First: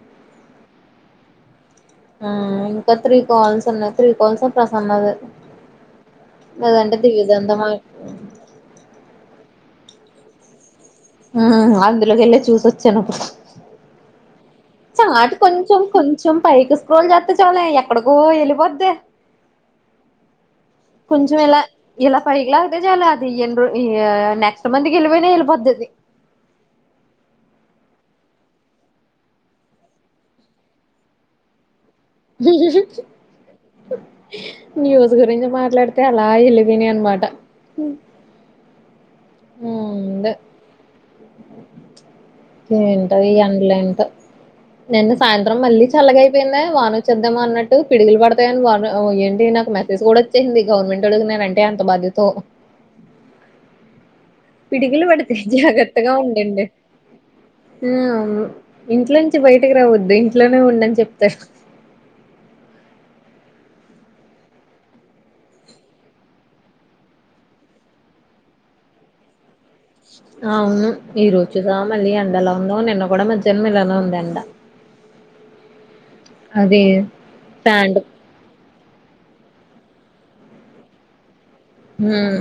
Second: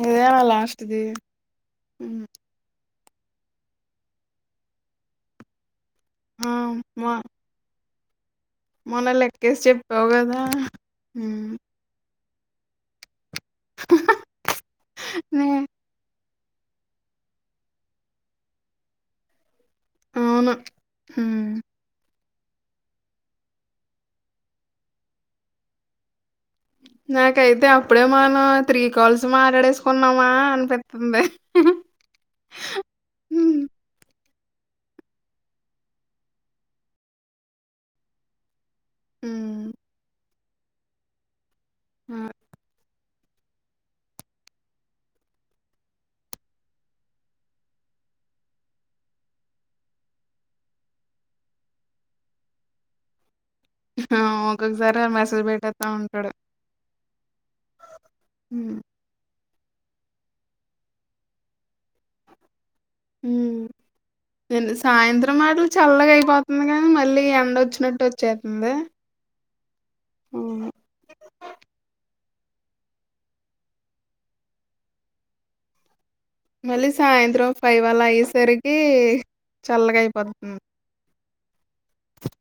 ఇదేనా లాస్ట్ ది ఇంకా త్రీ కాల్స్ ఉన్నాయి త్రీ కాల్స్ ఆ ప్రసన్నది ఆ అదంటే మొ దివ్యదంట మా మొన్న లెక్కేసి చెప్పావు కదా అందులోకెళ్లే చూసిచ్చాను ఇప్పుడు అట్ నే కొంచం కొ చం పైకి స్క్రోల్ చేస్త చాలె ఎక్కడికో వెళ్ళిపోద్ది అవును కొంచం ఇలా ఇలా పైకి లాగితే చాలు అది నెక్స్ట్ మంత్కి వెళ్ళిపోయినా వెళిపోద్ది నాకైతే అప్పుడే మనం త్రీ కాల్స్ మాట్డేసుకున్నామా అనిపిస్తుంది [inaudible] న్యూస్ గురించి మాట్లాడితే అలా వెళ్లిపోయినయి అన్నమాట ఊ దా ఆ ఏంటది ఎండలే ఇంత నిన్న సాయంత్రం మళ్ళీ చల్లగాయిపోయింద వాన వచ్చేద్దామా అన్నట్టు పిడుగులు పడతాయని వా ఏండే నాకు మెసేజ్ కూడా వచ్చింది గవర్నమెంట్ ఓడికి నేనంటే ఎంత బాధ్యతో ఒక్కొక్కసారి పడిగులు పడితే మెసేజ్ పెట్టేత్తా జాగ్రత్తగా ఉంటాడు ఉండడి ఆ అవును ఇంట్లో నుంచి బయటకి రావద్దు ఇంట్లోనే ఉండని చెప్పా హు సాయంత్రం మాటలు చల్లగా అయిపోతుంది కానీ మళ్ళీ ఎండ వచ్చినట్టు వచ్చేతుంది ఎలా ఉందో నిన్న కూడా మధ్యన్ ఇలానే ఉంది ఎండ అది మళ్ళీ సాయంత్రం ఫైవ్ ప్యాంటు అలా అయ్యేసరికి చల్లగా అయిపోతుంది హ్మ్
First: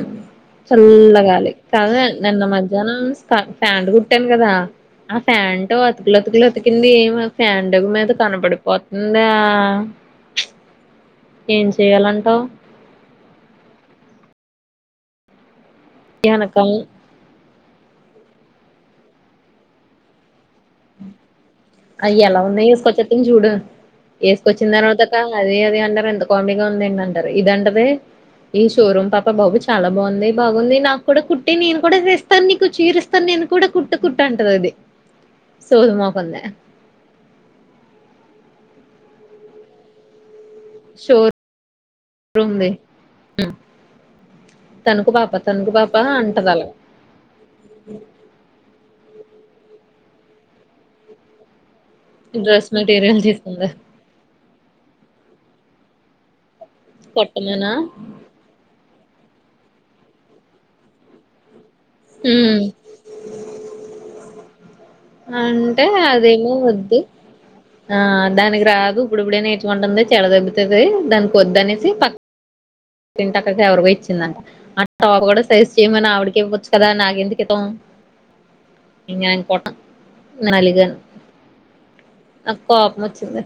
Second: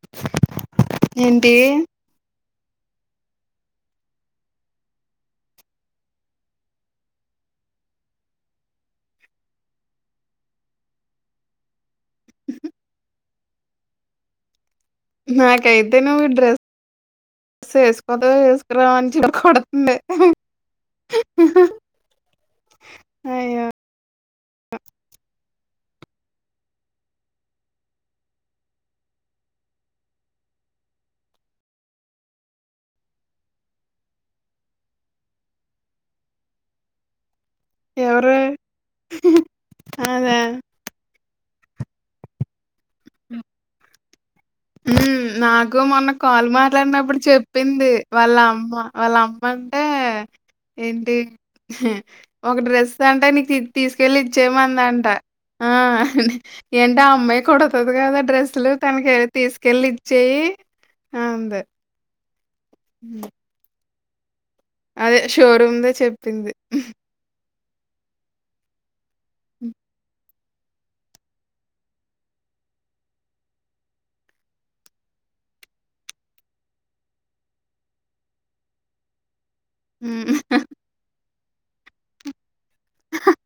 చల్లగాలి ఏంటి కాదే నిన్న మ మధ్యానం ఫ్యాంట్ కుట్టాను కదా ఆ ఫ్యాన్ంటో అతుకులొతుకులుొతికింది ఏం ఫ్యాన్టగు మీద కనబడిపోతుందా ఏం చెయ్యాలంటవు నాకైతే నువ్వు డ్రెస్ వెనకాల స్ వేసుకోతావో వేసుకురావన్ కో కొడుతుంది అయ్య ఎలా ఉన్న ఏసుకొచ్చేతం చూడు అయ్యో! ఏసుకొచ్చిందర్వాతక అది అది అంటారు ఎంత కామెడీగా ఉందేంది అంటారు ఇదంటాది ఈ షోరూమ్ పాప బాబు చాలా బావుంది బాగుంది నాకు కూడా కుట్టి నీను కూడా చేస్తాను నీకు చీరిస్తాను నీ నేను కూడా కుట్టు కుట్టంటాది అది సోది మొఖం ది ఎవరే అదా [unintelligible] రూంది ఉమ్ తనుకు పా నాకూ మొన్న కాల్ మాట్లాడినప్పుడు చెప్పింది వాళ్ళ అమ్మ వాళ్ళ అమ్మ అంటే ఏంటి ఒక డ్రెస్ మెటీరియల్ అంటే నీది తీ తీసుకుంది తీసుకెళ్ళి ఇచ్చేమంది అంట ఏంటి ఆ అమ్మాయి కుట్టమనా కుడతాది కదా డ్రస్ లు తనకి తీసుకెళ్లి ఇచ్చేయి అంది ఊ [unintelligible] అదే అంటే షోరూమ్‌దే అదేమో చెప్పింది. వద్దు ఆ దానికి రాదు ఇప్పుడిప్పుడే నేర్చుకుంటుంది చెడ దెబ్బుతది దానికొద్దు అనేసి ప కింటక్కకు ఎవరికో ఇచ్చిందంట అ టాప్ కూడా సైజ్ చేయమని ఆవిడికే ఇవచ్చు కదా నాకెందుకు ఇటం ఇంగ నేను కుట్ను హ్మ్. నలుగని నాకు కోపం వచ్చింది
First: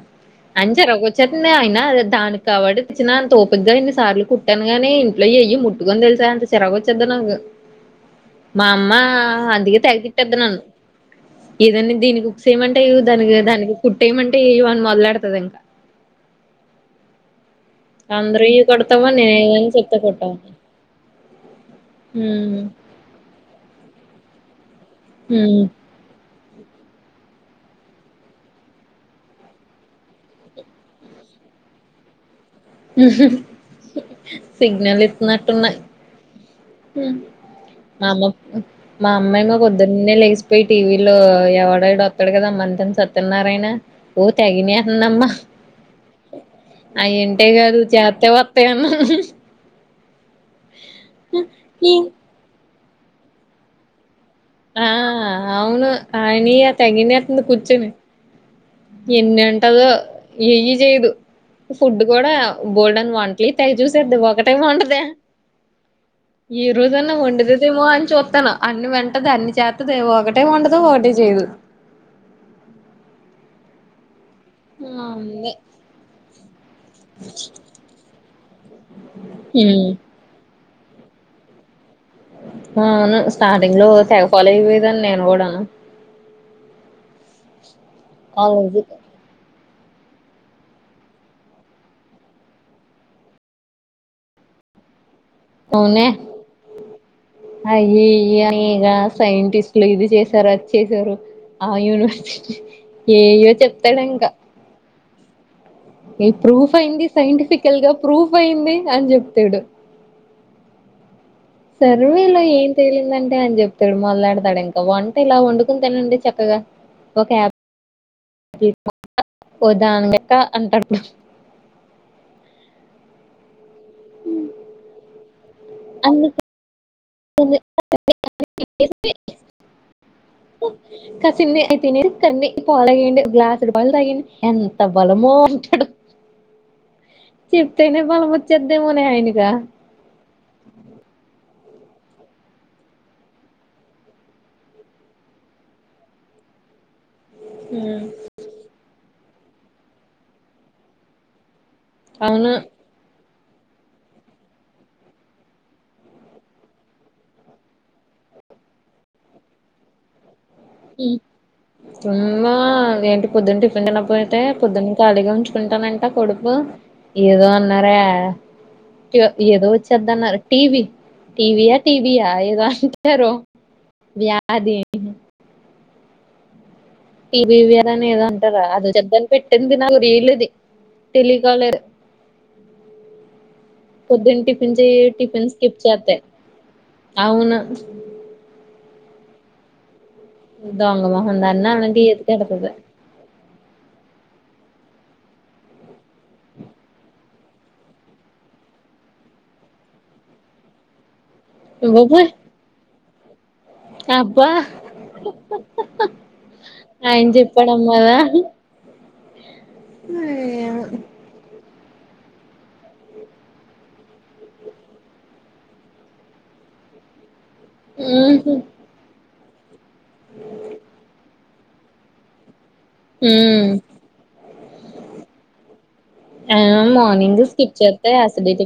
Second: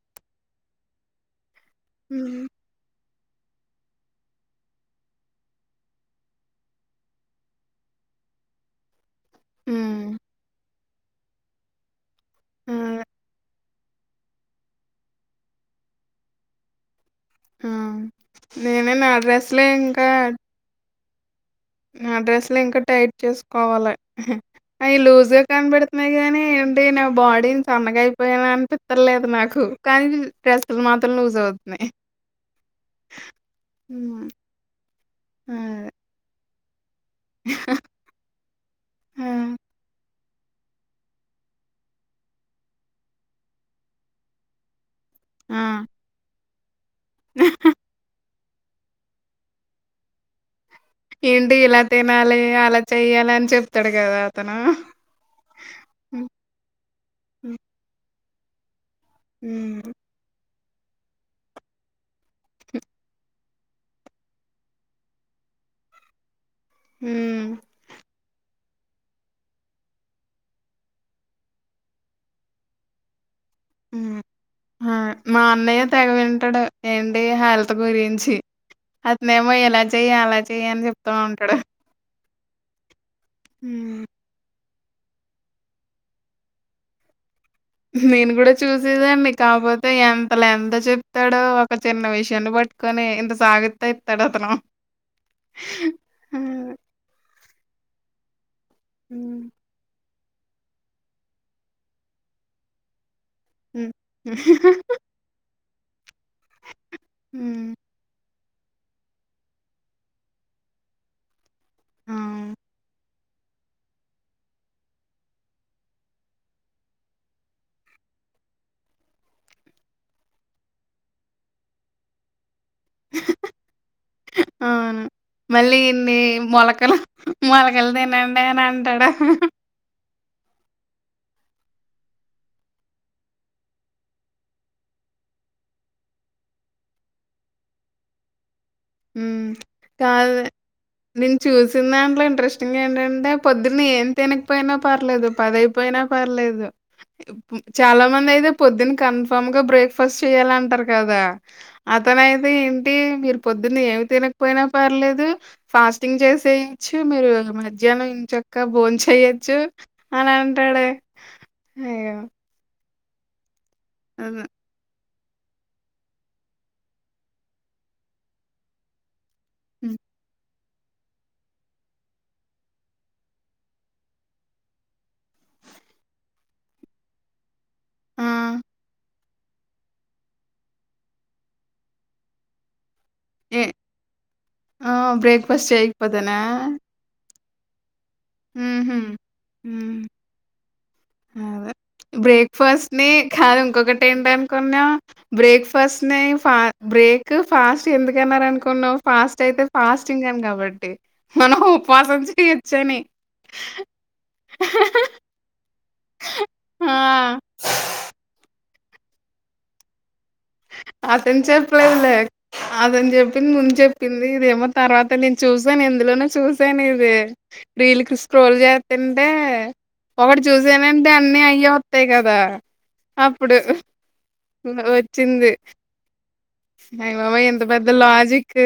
అని చిరాకొచ్చేత్ నే అయినా దానికి హ్మ్. కావడి చ్చిన అంత ఓపిగ్గా ఇన్ని సార్లు కుట్టాను గానీ ఇంట్లో ఎయ్యీ ముట్టుకొను తెలుసా అంత చిరాకు వచ్చేద్ది నాకు మా అమ్మ అందుకే తెగ హ్మ్. తిట్టేద్ది నన్ను ఏదన్నా దీనికి హుక్సేయమంటే ఆ! ఎయ్యవు దానికి దానికి కుట్టేయమంటే ఎయ్యవు అని మొదలెడతది ఇంక ఆ అందరవియ్యీ నేనే నా కుడతావు డ్రెస్లే నేనేం చెప్తే కుట్టవ్ ఉ ఆ డ్రెస్లు ఇంకా టైట్ చూసుకోవాలి అయి లూస్ గా హ్మ్ కనపడుతున్నాయి కానీ ఏంటి నా బాడీ సన్నగా అయిపోయానా అనిపిత్తర్లేదు నాకు కానీ డ్రెస్లు మాత్రం లూజ్ అవ్ [unintelligible] సిగ్నల్ ఇత్తనట్టున్నాయి అదే. మా అమ్మ మా ఆ! అమ్మేమో పొద్దున్నే లేస్ పయ్యి టీ వీ లో ఎవడాడు వత్తాడు కదా మంతెన సత్యనారాయణ ఓ తెగినే [unintelligible] అమ్మ ఆ! అయి ఇంటే కాదు చేత్తే వత్తాయి అన్నా ఏంటి ఇలా తినాలి అలా చెయ్యాలి అని చెప్తాడు కదా అతను. ఆ అవును హ్మ్. ఆయినియి తెగినేత్తంది హ్మ్. కూర్చొని ఎన్నింటదో హ్మ్. ఏయ్యీ చెయ్యదు ఫుడ్డు కూడా బోల్డెన్ని వంట్లియి తెగ చూసేద్ది ఒకటీ వొండదే ఈ రోజన్నా హ్మ్. వండదదేమో అని చుత్తన్నా అన్ని వెంటది అన్ని చేత్తది ఒకటే వండదు ఒకటే చేయదు ఉమ్ మా ఆ మా అందే అన్నయ్య తెగ వింటాడు ఏంటి హెల్త్ గురించి అతనే ఏమో ఇలా చెయ్య అలా చెయ్య అని చెప్త ఉంటాడు అవును స్టార్టింగ్ లో హ్మ్. తెగ ఫోలో అయిపో యాను నేను కూడను నేను కూడా చూసేదాన్ని కాపోతే తో ఎంత లెంత్ చెప్తాడో ఒక చిన్న విషయాన్ని పట్టుకొని ఇంత సాగదీస్తా ఇస్తాడు అతను అ అవునే అయి ఇయి అని రియల్గా హ్మ్. సైంటిస్ట్లు ఇది చేస్త సారు వచ్చేశారు ఆ యూనివర్సిటీ ఏయో హ్మ్. చెప్తాడు ఇంకా ఏ ప్రూఫ్ అయింది హ్మ్. సైంటిఫికల్గా ప్రూ ఫ్ అయింది అని చెప్తాడు సర్వేలో అవును. ఏం తేలింది అం టే అని చెప్తాడు మొదలేడతాడు ఇంకా వంట ఇలా వండుకొని తినండి చక్కగా ఒక యాప్ [unintelligible] దానక అంటాడు అవును మళ్ళీ ఇన్ని అందుకే మొలకలు మొలకలు తినండి అని అంటాడు కాసిన్ని అయి తినేసి కొన్ని పాలు తాగేయండి గ్లాసుడు పాలు తాగేయండి ఎంత బలమో చెప్తేనే బలముద్ చెద్దే మోనే హ్మ్. ఆయనిగా కాదు. నేను చూసిన దాంట్లో ఇంట్రెస్టింగ్ ఏంటంటే పొద్దుని ఏం తినకపోయినా పర్లేదు పదయిపోయినా పర్లే ఎదు చాలా మందైతే పొద్దున్న కన్ఫామ్ గా బ్రేక్ఫాస్ట్ చెయాలంటారు కదా అతనయితే అవును ఏంటి మిరు పొద్దున్న ఏమి తినకపోయినా పర్లేదు ఫాస్టింగ్ చేసేయచ్చు మీరు మధ్యాహ్నం ఇంచ క్క భోన్ చెయొచ్చు అనన్ తుమ్మా అదేంటి పొద్దున్న టిఫిన్ తినక పొయితే అదే. పొద్దున్న ఖాళీగా ఉంచుకుంటానంట కొడుపు ఏదో అన్నారే ఏదో హ్మ్. వచ్చేద్దన్నారు టీ వీ టీ వీయా టీ బియా ఏదో అంటనారు వ్యాది టి బి వ్యాదని ఏదో ఆ! అంటార అది ఒచ్చేదని పెట్టింది తినాలి నీలు ది టెలికాలర్ ఏ పొద్దున టిఫిన్ ఆ! చెయ్యి టిఫిన్ బ్రేక్‌ఫాస్ట్ స్కిప్ చెత్తే చేయకపోతేనా? అవును [inaudible] ఊహు హ్మ్ దొంగ మొహందన్న బ్రేక్ఫాస్ట్ ని కాదు ఇంకొకటి ఏంటన్ బ్రేక్ ఫాస్ట్ ని ఫ బ్రేక్ ఫాస్ట్ ఎందుకన్నారు అనుకున్నావు ఫాస్ట్ అయి ఫాస్టింగ్ అని కాబట్టి మనం ఉపవాసం అబ్బబ్బోయ్ చేయొచ్చని అబ్బా ఆ! ఆయన చెప్పాడమ్మా ఏమో అతన్చెప్పు [inaudible] అతను చెప్పింది ముందు చెప్పింది ఇదేమో తర్వాత నేను చూసాను ఎందులోనో చూసాను ఇది రీలికి ఉహు స్క్రోల్ చేత్తంటే ఒకటి చూసానంటె అన్నీ అయి వత్తయి గదా అప్పుడు ఉమ్ టె ఆ అయి మార్నింగ్ బాబోయ్ ఇంత స్కిప్ పెద్ద చేస్తే లాజిక్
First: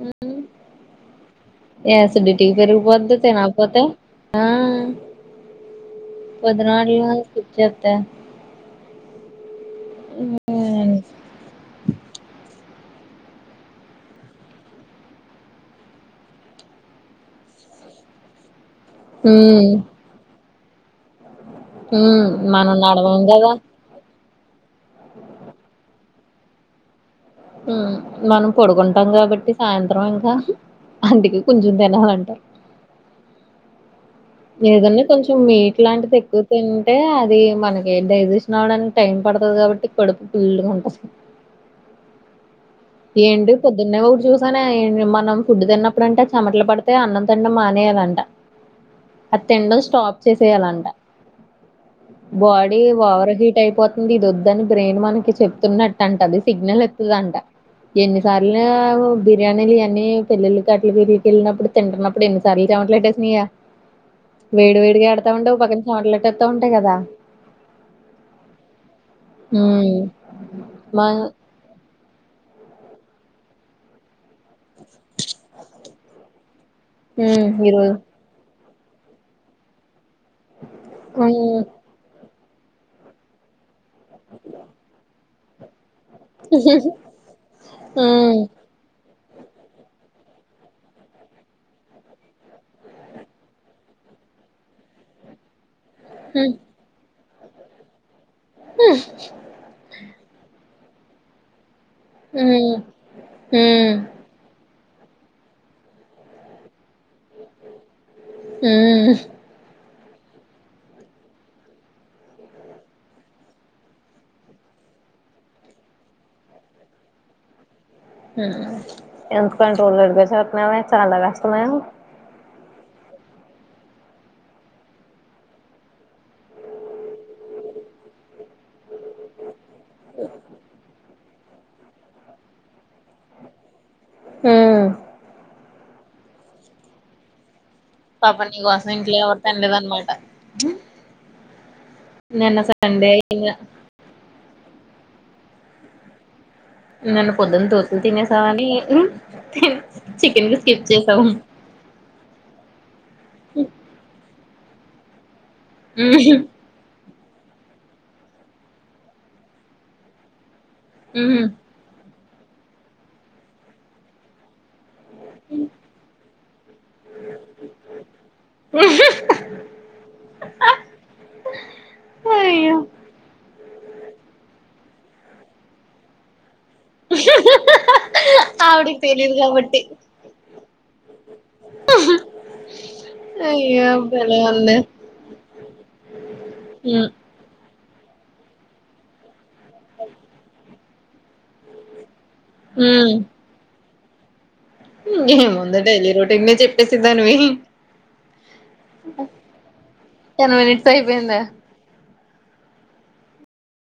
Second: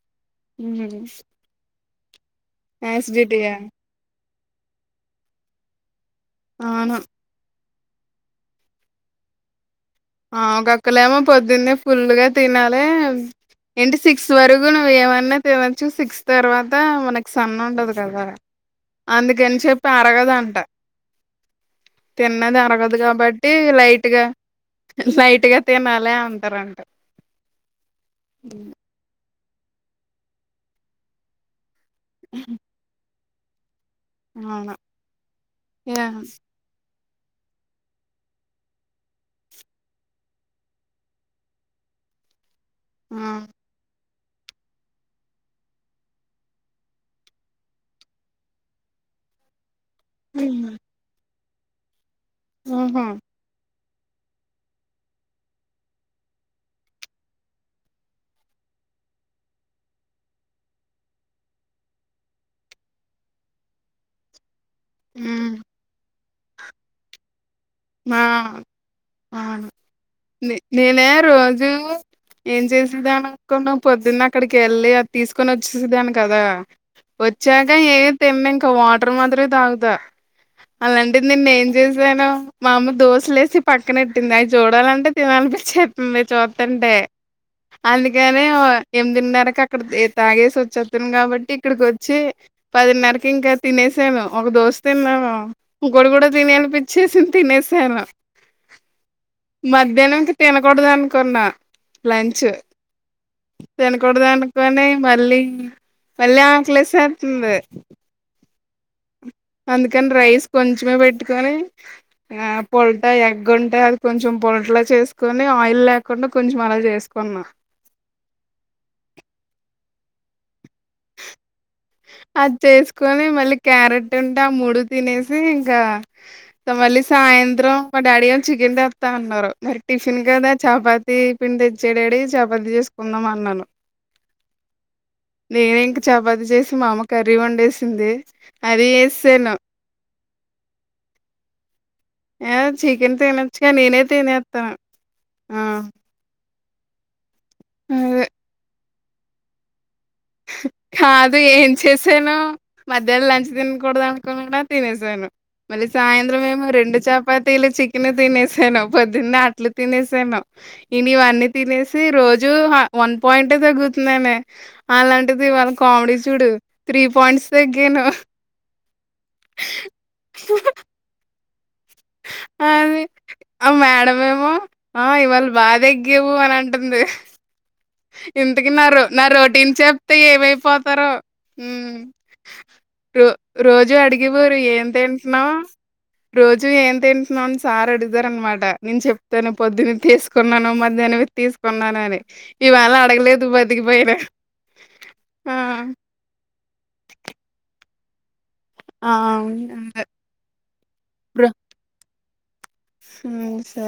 ఉ ఉహు యాసిడిటి పెరిగిపొద్ది తినకపోతే ఆ పద్నాడు అవును ఇచ్చేత ఆ ఒక్కొకలేమో పొద్దున్నే ఫుల్గా తినాలి ఏంటి సిక్స్ వరకు నువ్వు ఏమన్నా తినొచ్చు సిక్స్ తర్వాత మనకి సన్ ఉండదు కదా అందుకని చెప్పి అరగదంట ఉమ్ తిన్నది మనం అరగదు నడవం కదా కాబట్టి లైట్గా లైట్గా తినాలే అంటరంట మనం పడుకుంటాం కాబట్టి సాయంత్రం ఇంకా అందికే కొంచం తిం తినాలంట అవును ఏదన్నా కొంచెం మీట్ యా లాంటిది ఎక్కువ తిం టే అది మనకి డైజెషన్ అవ్వడానికి టైం పడుతది కాబట్టి కడుపు ఫుల్లుగా ఉంటది ఆ ఏంటి పొద్దున్నే చూసానే మనం ఫుడ్ తిన్నప్పుడు అంట చెమటలు పడితే అన్నం తినడం మానేయాలంట అది తినడం స్టాప్ చేసేయాలంట బాడీ ఓహో వోవర్ హీట్ అయిపో తుంది ఇది వద్దని బ్రెయిన్ మనకి చెప్తున్నట్టంట అది సిగ్నల్ ఇత్తదంట ఎన్నిసార్లు బిర్యానీలు అన్ని పెళ్ళిళ్ళకి అట్లు బిరిగికి వెళ్ళినప్పుడు తింటున్నప్పుడు ఎన్నిసార్లు ఎన్ని చేమటలు పట్టేస్నియా వేడి వేడిగా ఎడతా ఉంటే ఉమ్ ఓ పక్కన చేమట్లట్టేస్తా ఉంటాయి కదా మా అవును హ్మ్ మా నేనే రోజు ఏం చేసేదాన్ని అనుకున్నావ్ పొద్దున్న అక్కడికి వెళ్ళి తీసుకొని వచ్చేసేదాన్ని కదా హ్మ్ వచ్చాక ఈరోజు ఏం తిననింక వాటర్ మాత్రమే తాగుతా అలాంటిది నిన్న హ్మ్ ఏం చేసాను మా అమ్మ దోశలేసి పక్కన పెట్టింది అవి చూడాలంటే తినాలనిపించేది చూస్తంటే హ్మ్ అందుకని ఎ పదిన్నరకి అక్కడ తాగేసి వచ్చేస్తను కాబట్టి ఇక్కడికి వచ్చి పదిన్నరకి ఇంకా తినేసాను ఒక దోశ తిన్నాను ఇంకోటి కూడా హ్మ్ తినేయాలి అనిపిచ్చేసింది తినేసాను హ మధ్యాహ్నం ఇంక తినకూడదు అనుకున్నా లంచ్ హ్మ్ హ్మ్ తినకూడదు అనుకుని మళ్ళీ మళ్ళీ ఆక్లేసేతుంది ఉమ్ అందుకని రైస్ కొంచమే పెట్టుకని ఆ పొలట ఎగ్గుంటె అది కొంచెం పొలట గా చేసుకొని ఆయిల్ లేకుండా కొంచెం అలా చేసుకున్నా సోలడుగా చేతున్నావే చాలా కష్టమే అది చేసుకొని మళ్ళీ క్యారెట్ ఉంటే ఆ మూడు తినేసి ఇంకా మళ్ళీ సాయం సాయంత్రం మా డాడీ గారు చికెన్ తెస్తా అన్నారు మరి టిఫిన్ కదా చపాతి పిండి తెచ్చేయి డాడి చపాతి చేసుకుందాం అన్నాను ఆ నేనే ఇంక చపాతి చేసి మా అమ్మ కర్రీ వండేసి సింది పాపం నీ అది కోసం ఇంట్లో ఎవరు ఎసేసాను తినలేదనమాట ఏ నిన్న సండే చికెన్ తినొచ్చు కా నేనే తినేస్తాను ఆ నిన్న పొద్దున దోశలు అదే తినేసావని చికెన్ కి స్కిప్ చేసావు కాదు ఏం చేసాను మధ్యాహ్నం లంచ్ తినకూడదు అనుకున్నా తినేసాను మళ్ళీ సాయంత్రం ఏమో రెండు చప చాపతీలు చికెన్ తినేసాను పొద్దున్న ఆట్లు తినేసాను ఇని ఇవన్నీ తినేసి రోజూ వన్ పాయింటె తగ్గుతున్నానే అలాంటిది వాళ్ళ కామెడీ చూడు త్రీ పాయింట్స్ తగ్గాను అయ్యో అది ఆ మేడమేమో ఆ ఇవాళ బా తగ్గావు అని అంటుంది ఆవిడికి ఇంతకిన్నారు నా తెలీదు రొటీన్ కాబట్టి చెప్తే ఏమైపోతారో రో అయ్యో రోజు అడిగి భలే వరు ఉంది ఏం తింటున్నావు రోజు ఏం తింటున్నావుంటే సార్ అడుగుతారు అనమాట నేను చెప్తాను పొద్దున్న తీసుకున్నాను మధ్యాహ్నవి తీసుకున్నాను అని ఇవాళ అడగలేదు బతికిపోయినా ఆ ఇంకేముంది డైలీ రొటీనే చెప్పేసిద్దానివి ఆ! అవును. అదే టెన్ మనట్యిపోయిందే హమ్ సర్